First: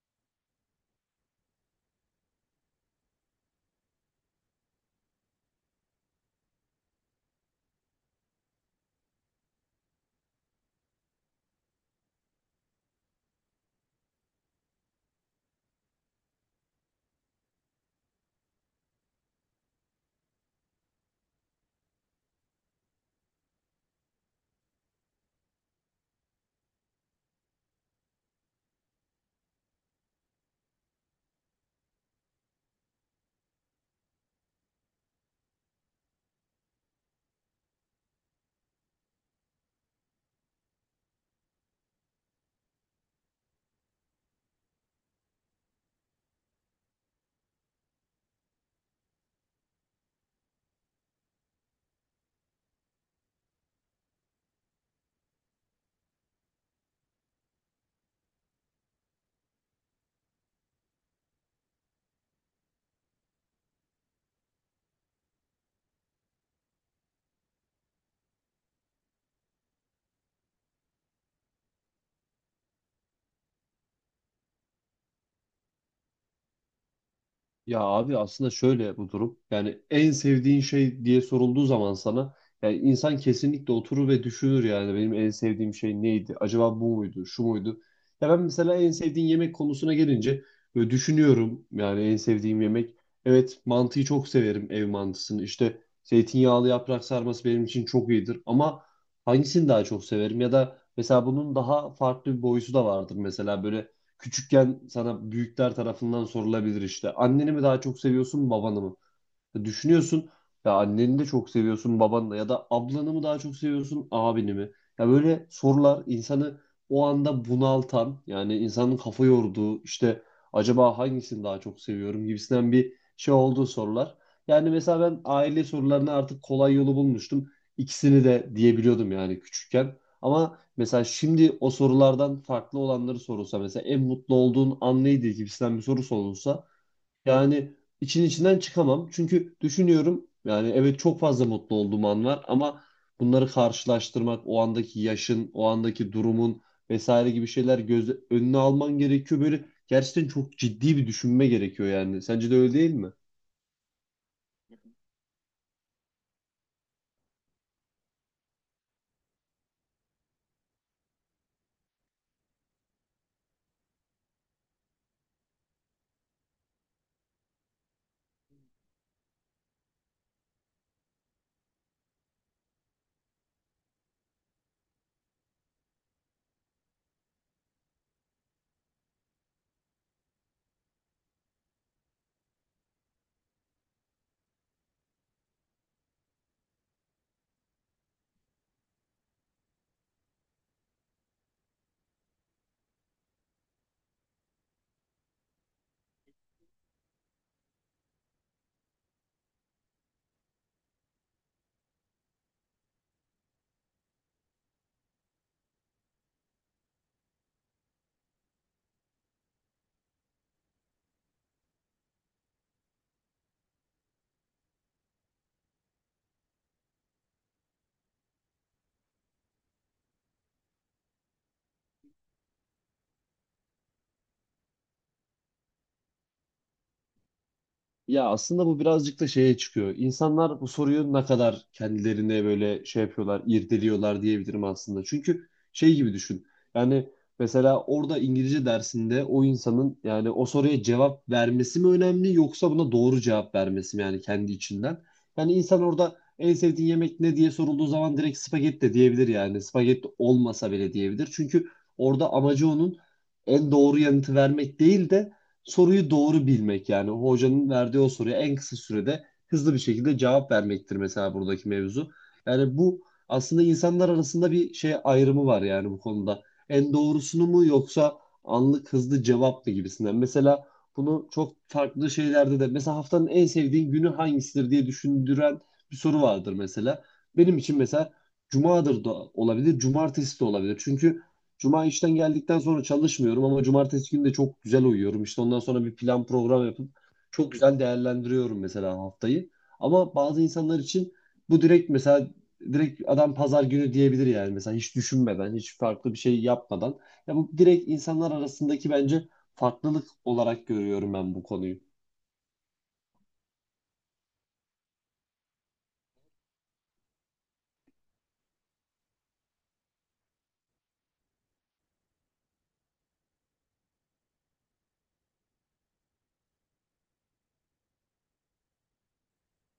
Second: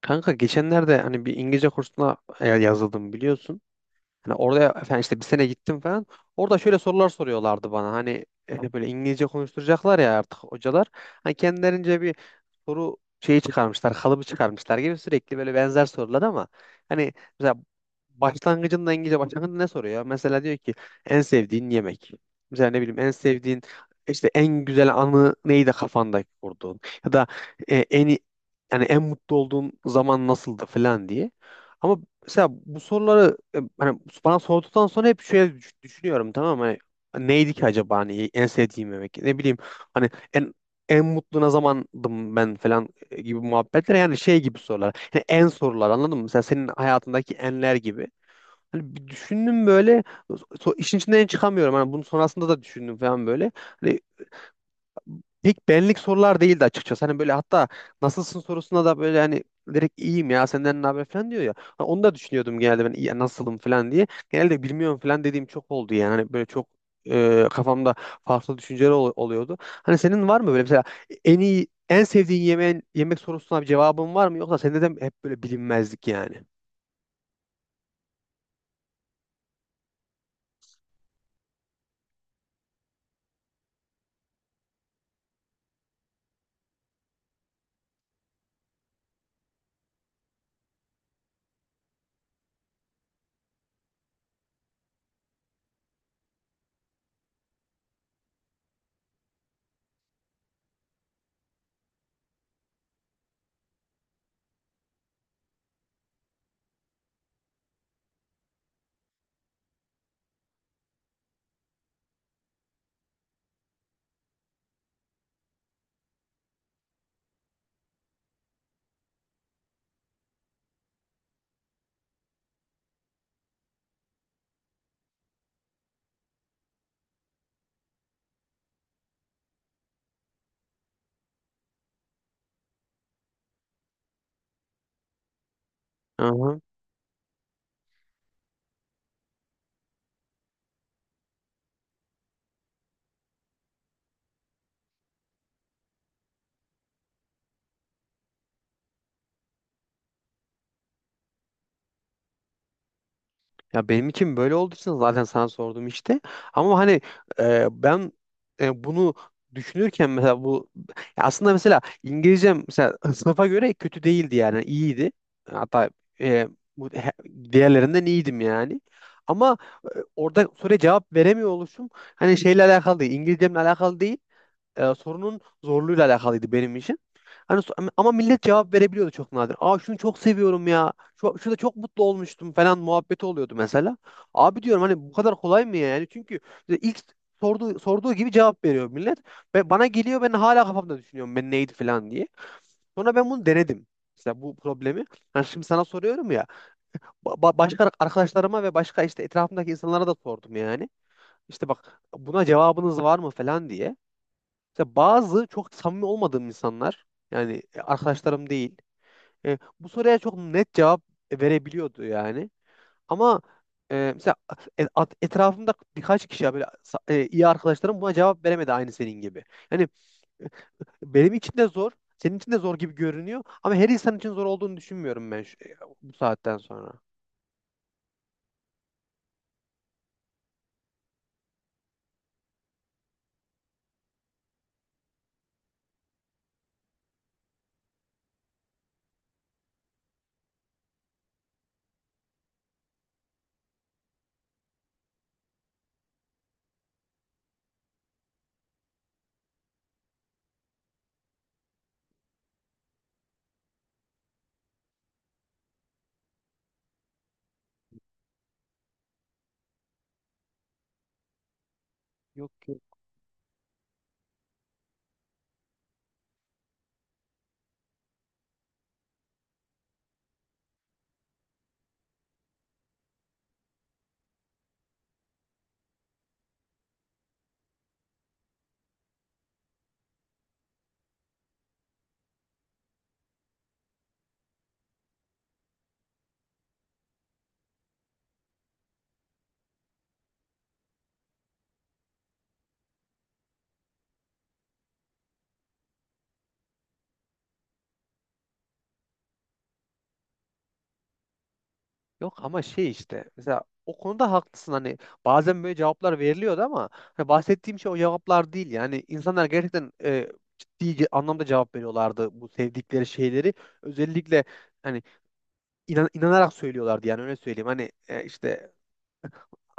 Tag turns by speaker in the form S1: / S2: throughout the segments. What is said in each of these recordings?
S1: Kanka geçenlerde hani bir İngilizce kursuna yazıldım biliyorsun. Hani orada efendim işte bir sene gittim falan. Orada şöyle sorular soruyorlardı bana. Hani böyle İngilizce konuşturacaklar ya artık hocalar. Hani kendilerince bir soru şeyi çıkarmışlar, kalıbı çıkarmışlar gibi sürekli böyle benzer sorular ama hani mesela başlangıcında İngilizce başlangıcında ne soruyor? Mesela diyor ki en sevdiğin yemek. Mesela ne bileyim en sevdiğin işte en güzel anı neydi kafanda kurduğun ya da e, en i- yani en mutlu olduğun zaman nasıldı falan diye. Ama mesela bu soruları hani bana sorduktan sonra hep şöyle düşünüyorum, tamam mı? Hani neydi ki acaba hani en sevdiğim yemek? Ne bileyim hani en mutlu ne zamandım ben falan gibi muhabbetler, yani şey gibi sorular. Yani en sorular, anladın mı? Mesela senin hayatındaki enler gibi. Hani bir düşündüm böyle, işin içinden çıkamıyorum. Hani bunun sonrasında da düşündüm falan böyle. Hani İlk benlik sorular değildi açıkçası. Hani böyle hatta nasılsın sorusuna da böyle hani direkt iyiyim ya senden ne haber falan diyor ya. Ha, onu da düşünüyordum, genelde ben "İyi, ya nasılım" falan diye. Genelde bilmiyorum falan dediğim çok oldu yani. Hani böyle çok kafamda farklı düşünceler oluyordu. Hani senin var mı böyle mesela en iyi en sevdiğin yemeğin, yemek sorusuna bir cevabın var mı, yoksa sende de mi hep böyle bilinmezlik yani?
S2: Ya abi aslında şöyle bu durum. Yani en sevdiğin şey diye sorulduğu zaman sana yani insan kesinlikle oturur ve düşünür, yani benim en sevdiğim şey neydi? Acaba bu muydu? Şu muydu? Ya ben mesela en sevdiğin yemek konusuna gelince böyle düşünüyorum, yani en sevdiğim yemek. Evet, mantıyı çok severim, ev mantısını. İşte zeytinyağlı yaprak sarması benim için çok iyidir, ama hangisini daha çok severim ya da mesela bunun daha farklı bir boyusu da vardır mesela. Böyle küçükken sana büyükler tarafından sorulabilir işte: anneni mi daha çok seviyorsun, babanı mı? Düşünüyorsun, ya anneni de çok seviyorsun, babanla ya da ablanı mı daha çok seviyorsun, abini mi? Ya böyle sorular insanı o anda bunaltan, yani insanın kafa yorduğu, işte acaba hangisini daha çok seviyorum gibisinden bir şey olduğu sorular. Yani mesela ben aile sorularını artık kolay yolu bulmuştum. İkisini de diyebiliyordum, yani küçükken. Ama mesela şimdi o sorulardan farklı olanları sorulsa, mesela en mutlu olduğun an neydi gibisinden bir soru
S1: Aha.
S2: sorulsa, yani için içinden çıkamam. Çünkü düşünüyorum, yani evet, çok fazla mutlu olduğum an var, ama bunları karşılaştırmak, o andaki yaşın, o andaki durumun vesaire gibi şeyler göz önüne alman gerekiyor. Böyle gerçekten çok ciddi bir düşünme gerekiyor yani. Sence de öyle değil mi?
S1: Ya benim için böyle olduğu için zaten sana sordum işte. Ama hani ben bunu düşünürken mesela bu, ya aslında mesela İngilizcem mesela sınıfa göre kötü değildi, yani iyiydi. Hatta e, diğerlerinden iyiydim yani. Ama e, orada soruya cevap veremiyor oluşum, hani şeyle alakalı değil, İngilizcemle alakalı değil, sorunun zorluğuyla alakalıydı benim için. Hani ama millet cevap verebiliyordu, çok nadir. Aa, şunu çok seviyorum ya. Şu, şurada çok mutlu olmuştum falan muhabbeti oluyordu mesela. Abi diyorum, hani bu kadar kolay mı ya, yani? Çünkü ilk sorduğu gibi cevap veriyor millet. Ve bana geliyor, ben hala kafamda düşünüyorum ben neydi falan diye. Sonra ben bunu denedim. Mesela bu problemi. Yani şimdi sana soruyorum ya. Başka arkadaşlarıma ve başka işte etrafımdaki insanlara da sordum yani. İşte bak, buna cevabınız var mı falan diye. Mesela bazı çok samimi olmadığım insanlar, yani arkadaşlarım değil. Bu soruya çok net cevap verebiliyordu yani. Ama mesela etrafımda birkaç kişi, ya böyle iyi arkadaşlarım, buna cevap veremedi aynı senin gibi. Yani benim için de zor, senin için de zor gibi görünüyor, ama her insan için zor olduğunu düşünmüyorum ben bu saatten sonra.
S2: Ya aslında bu birazcık da şeye çıkıyor. İnsanlar bu soruyu ne kadar kendilerine böyle şey yapıyorlar, irdeliyorlar diyebilirim aslında. Çünkü şey gibi düşün. Yani mesela orada İngilizce dersinde o insanın, yani o soruya cevap vermesi mi önemli yoksa buna doğru cevap vermesi mi, yani kendi içinden? Yani insan orada en sevdiğin yemek ne diye sorulduğu zaman direkt spagetti de diyebilir yani. Spagetti olmasa bile diyebilir. Çünkü orada amacı onun en doğru yanıtı vermek değil de soruyu doğru bilmek, yani hocanın verdiği o soruya en kısa sürede hızlı bir şekilde cevap vermektir mesela buradaki mevzu.
S1: Yok.
S2: Yani bu aslında insanlar arasında bir şey ayrımı var yani bu konuda. En doğrusunu mu yoksa anlık hızlı cevap mı gibisinden. Mesela bunu çok farklı şeylerde de, mesela haftanın en sevdiğin günü hangisidir diye düşündüren bir soru vardır mesela. Benim için mesela cumadır da olabilir, cumartesi de olabilir. Çünkü cuma işten geldikten sonra çalışmıyorum, ama cumartesi günü de çok güzel uyuyorum. İşte ondan sonra bir plan program yapıp çok güzel değerlendiriyorum mesela haftayı. Ama bazı insanlar için bu direkt, mesela direkt adam pazar günü diyebilir yani, mesela hiç düşünmeden, hiç farklı bir şey yapmadan. Ya bu direkt insanlar arasındaki, bence farklılık olarak görüyorum ben bu konuyu.
S1: Yok ama şey, işte mesela o konuda haklısın. Hani bazen böyle cevaplar veriliyordu ama hani bahsettiğim şey o cevaplar değil. Yani insanlar gerçekten ciddi anlamda cevap veriyorlardı, bu sevdikleri şeyleri özellikle hani inanarak söylüyorlardı yani, öyle söyleyeyim. Hani işte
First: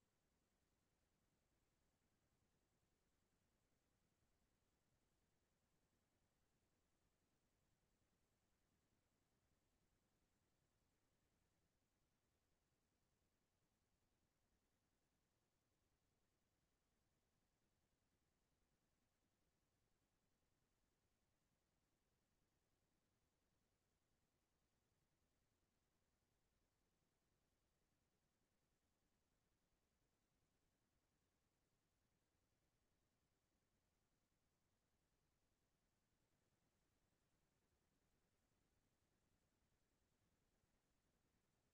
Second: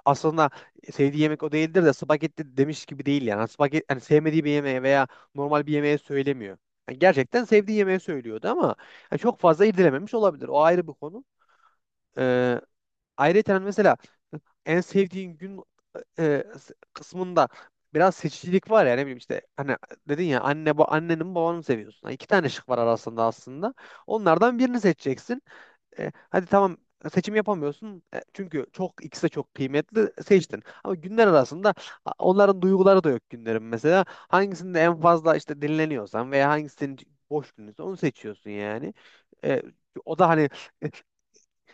S1: aslında sevdiği yemek o değildir de spagetti demiş gibi değil yani. Spagetti hani sevmediği bir yemeğe veya normal bir yemeğe söylemiyor. Yani gerçekten sevdiği yemeği söylüyordu ama yani çok fazla irdelememiş olabilir, o ayrı bir konu. Ayrıca mesela en sevdiğin gün e, kısmında biraz seçicilik var ya. Ne bileyim işte hani dedin ya, anne, bu, anneni mi babanı mı seviyorsun? Yani iki tane şık var arasında aslında. Onlardan birini seçeceksin. E, hadi tamam, seçim yapamıyorsun. E, çünkü çok, ikisi de çok kıymetli, seçtin. Ama günler arasında onların duyguları da yok günlerin mesela. Hangisinde en fazla işte dinleniyorsan veya hangisinin boş gününse onu seçiyorsun yani. E, o da hani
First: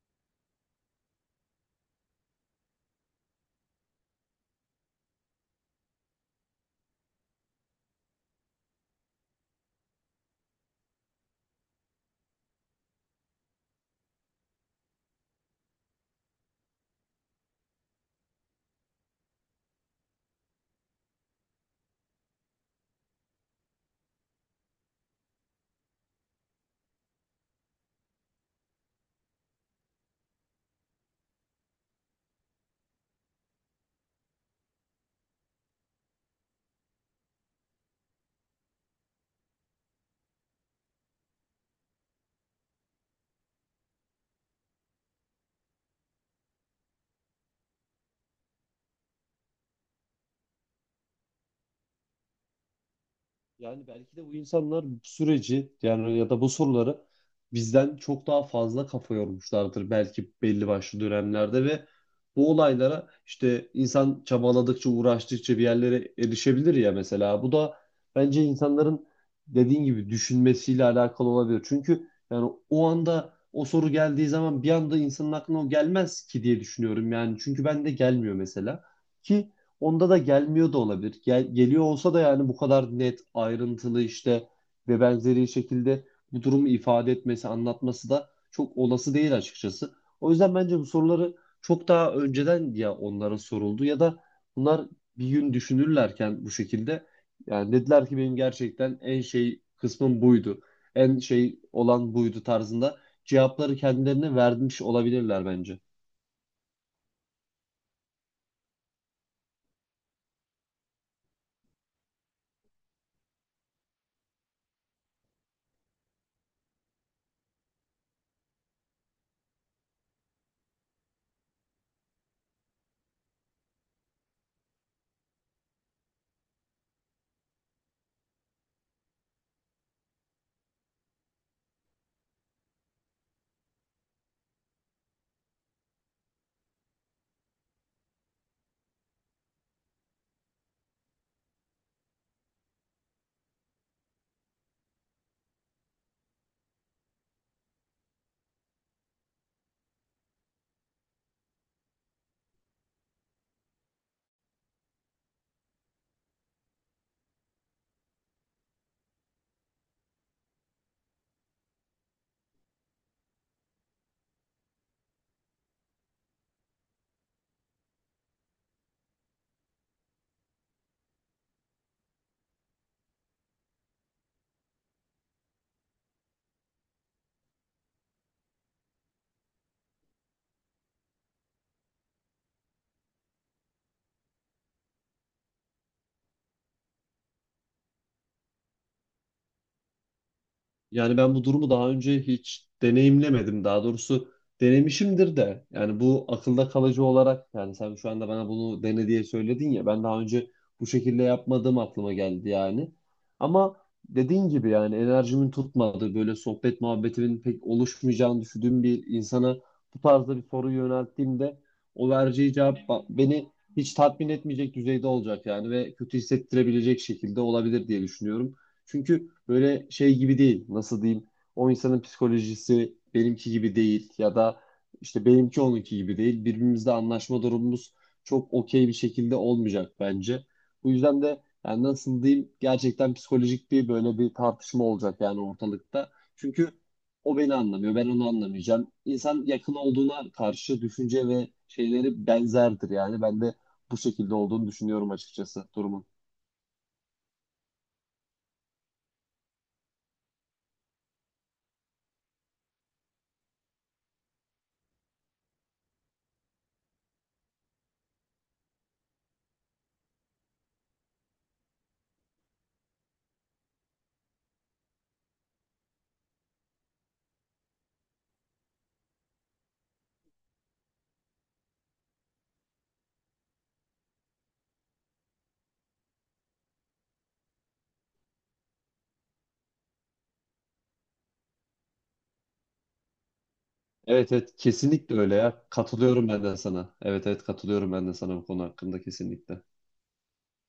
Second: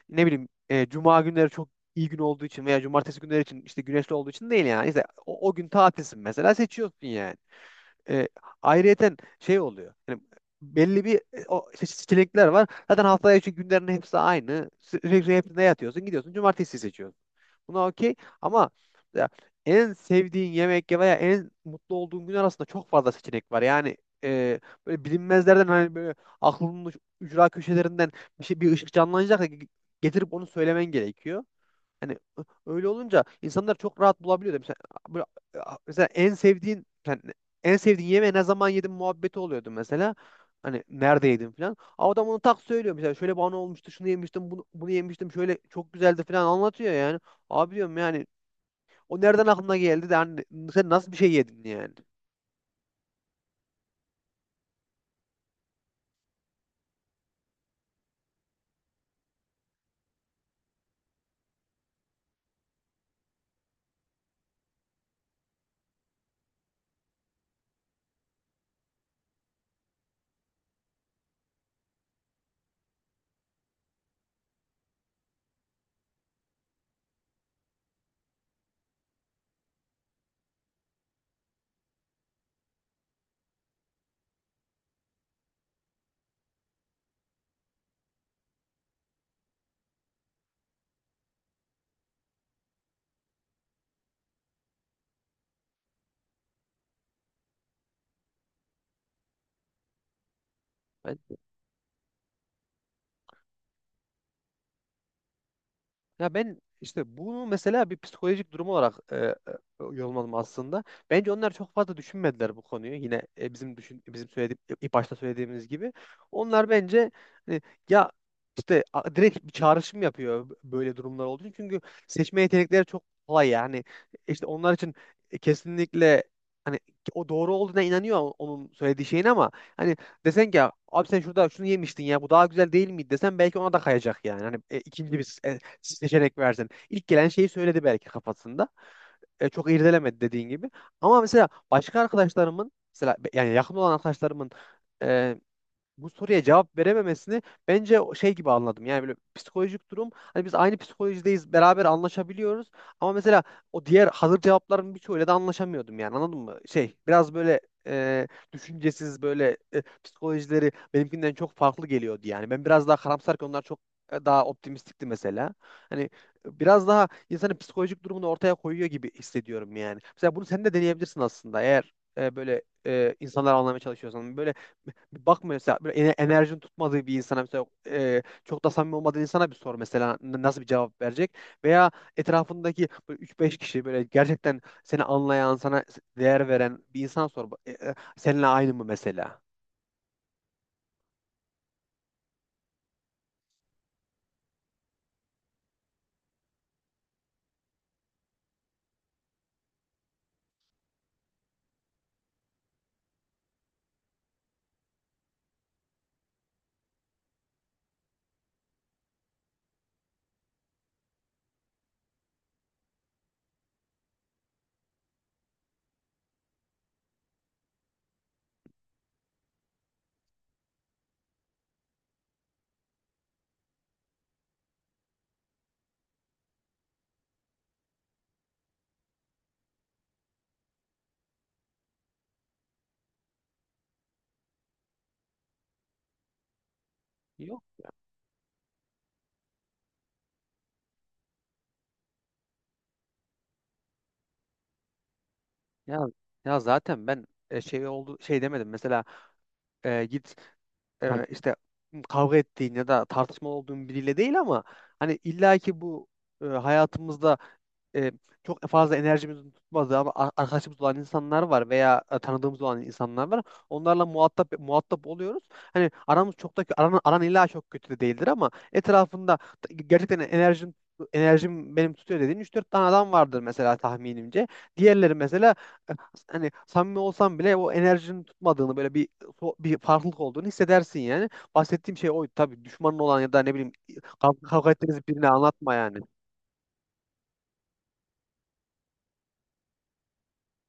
S1: ne bileyim cuma günleri çok iyi gün olduğu için veya cumartesi günleri için işte güneşli olduğu için değil yani. İşte o gün tatilsin mesela, seçiyorsun yani. E, ayrıyeten şey oluyor. Yani belli bir o işte seçenekler var. Zaten haftaya için günlerin hepsi aynı. Sürekli hepsinde yatıyorsun, gidiyorsun, cumartesi seçiyorsun. Buna okey, ama ya en sevdiğin yemek ya veya en mutlu olduğun gün arasında çok fazla seçenek var. Yani e, böyle bilinmezlerden, hani böyle aklının ücra köşelerinden bir şey, bir ışık canlanacak da getirip onu söylemen gerekiyor. Hani öyle olunca insanlar çok rahat bulabiliyor da. Mesela böyle, mesela en sevdiğin yani en sevdiğin yemeği ne zaman yedin muhabbeti oluyordu mesela. Hani nerede yedin falan. Ama adam onu tak söylüyor mesela. Şöyle bana olmuştu, şunu yemiştim, bunu yemiştim, şöyle çok güzeldi falan anlatıyor yani. Abi diyorum yani, o nereden aklına geldi de hani sen nasıl bir şey yedin yani.
S2: Yani belki de bu insanlar bu süreci, yani ya da bu soruları bizden çok daha fazla kafa yormuşlardır belki belli başlı dönemlerde, ve bu olaylara işte insan çabaladıkça, uğraştıkça bir yerlere erişebilir ya mesela. Bu da bence insanların dediğin gibi düşünmesiyle alakalı olabilir. Çünkü yani o anda o soru geldiği zaman bir anda insanın aklına o gelmez ki diye düşünüyorum yani. Çünkü ben de gelmiyor mesela. Ki onda da gelmiyor da olabilir. Geliyor olsa da, yani bu kadar net, ayrıntılı, işte ve benzeri şekilde bu durumu ifade etmesi, anlatması da çok olası değil açıkçası. O yüzden bence bu soruları çok daha önceden ya onlara soruldu, ya da bunlar bir gün düşünürlerken bu şekilde, yani dediler ki benim gerçekten en şey kısmım buydu. En şey olan buydu tarzında cevapları kendilerine vermiş olabilirler bence.
S1: Ya ben işte bunu mesela bir psikolojik durum olarak yorumladım aslında. Bence onlar çok fazla düşünmediler bu konuyu. Yine bizim söylediğim ilk başta söylediğimiz gibi. Onlar bence hani, ya işte direkt bir çağrışım yapıyor, böyle durumlar olduğu için. Çünkü seçme yetenekleri çok kolay yani. İşte onlar için kesinlikle hani o doğru olduğuna inanıyor, onun söylediği şeyin. Ama hani desen ki, abi sen şurada şunu yemiştin ya, bu daha güzel değil miydi desen, belki ona da kayacak yani. Hani ikinci bir seçenek versin. İlk gelen şeyi söyledi belki kafasında. E, çok irdelemedi dediğin gibi. Ama mesela başka arkadaşlarımın mesela yani yakın olan arkadaşlarımın e, bu soruya cevap verememesini bence o şey gibi anladım. Yani böyle psikolojik durum, hani biz aynı psikolojideyiz, beraber anlaşabiliyoruz ama mesela o diğer hazır cevapların birçoğuyla da anlaşamıyordum yani, anladın mı? Şey biraz böyle e, düşüncesiz, böyle psikolojileri benimkinden çok farklı geliyordu yani. Ben biraz daha karamsarken onlar çok daha optimistikti mesela. Hani biraz daha insanın psikolojik durumunu ortaya koyuyor gibi hissediyorum yani. Mesela bunu sen de deneyebilirsin aslında, eğer böyle insanları anlamaya çalışıyorsan. Böyle bir bakma mesela, böyle enerjin tutmadığı bir insana, mesela çok da samimi olmadığı insana bir sor mesela, nasıl bir cevap verecek, veya etrafındaki böyle 3-5 kişi, böyle gerçekten seni anlayan, sana değer veren bir insana sor, seninle aynı mı mesela?
S2: Yani ben bu durumu daha önce hiç deneyimlemedim. Daha doğrusu, denemişimdir de. Yani bu akılda kalıcı olarak, yani sen şu anda bana bunu dene diye söyledin ya. Ben daha önce bu şekilde yapmadığım aklıma geldi yani. Ama dediğin gibi, yani enerjimin tutmadığı, böyle sohbet muhabbetimin pek oluşmayacağını düşündüğüm bir insana bu tarzda bir soru yönelttiğimde, o vereceği cevap beni hiç tatmin etmeyecek düzeyde olacak yani, ve kötü hissettirebilecek şekilde olabilir diye düşünüyorum. Çünkü böyle şey gibi değil. Nasıl diyeyim? O insanın psikolojisi benimki gibi değil, ya da işte benimki onunki gibi değil. Birbirimizle anlaşma durumumuz çok okey bir şekilde olmayacak bence. Bu yüzden de yani nasıl diyeyim? Gerçekten psikolojik bir böyle bir tartışma olacak yani ortalıkta. Çünkü o beni
S1: Yok ya.
S2: anlamıyor, ben onu anlamayacağım. İnsan yakın olduğuna karşı düşünce ve şeyleri benzerdir yani. Ben de bu şekilde olduğunu düşünüyorum açıkçası
S1: Ya,
S2: durumun.
S1: ya zaten ben şey oldu, şey demedim mesela, e, git hani işte kavga ettiğin ya da tartışmalı olduğun biriyle değil, ama hani illaki bu hayatımızda e, çok fazla enerjimizin tutmadığı ama arkadaşımız olan insanlar var, veya tanıdığımız olan insanlar var. Onlarla muhatap oluyoruz. Hani aramız çok da aran illa çok kötü de değildir, ama etrafında gerçekten enerjim benim tutuyor dediğin üç dört tane adam vardır mesela, tahminimce. Diğerleri mesela e, hani samimi olsam bile o enerjinin tutmadığını, böyle bir bir farklılık olduğunu hissedersin yani. Bahsettiğim şey oydu. Tabii düşmanın olan ya da ne bileyim
S2: Evet, evet,
S1: kavga ettiğiniz
S2: kesinlikle
S1: birine
S2: öyle ya.
S1: anlatma yani.
S2: Katılıyorum ben de sana. Evet, evet, katılıyorum ben de sana bu konu hakkında kesinlikle.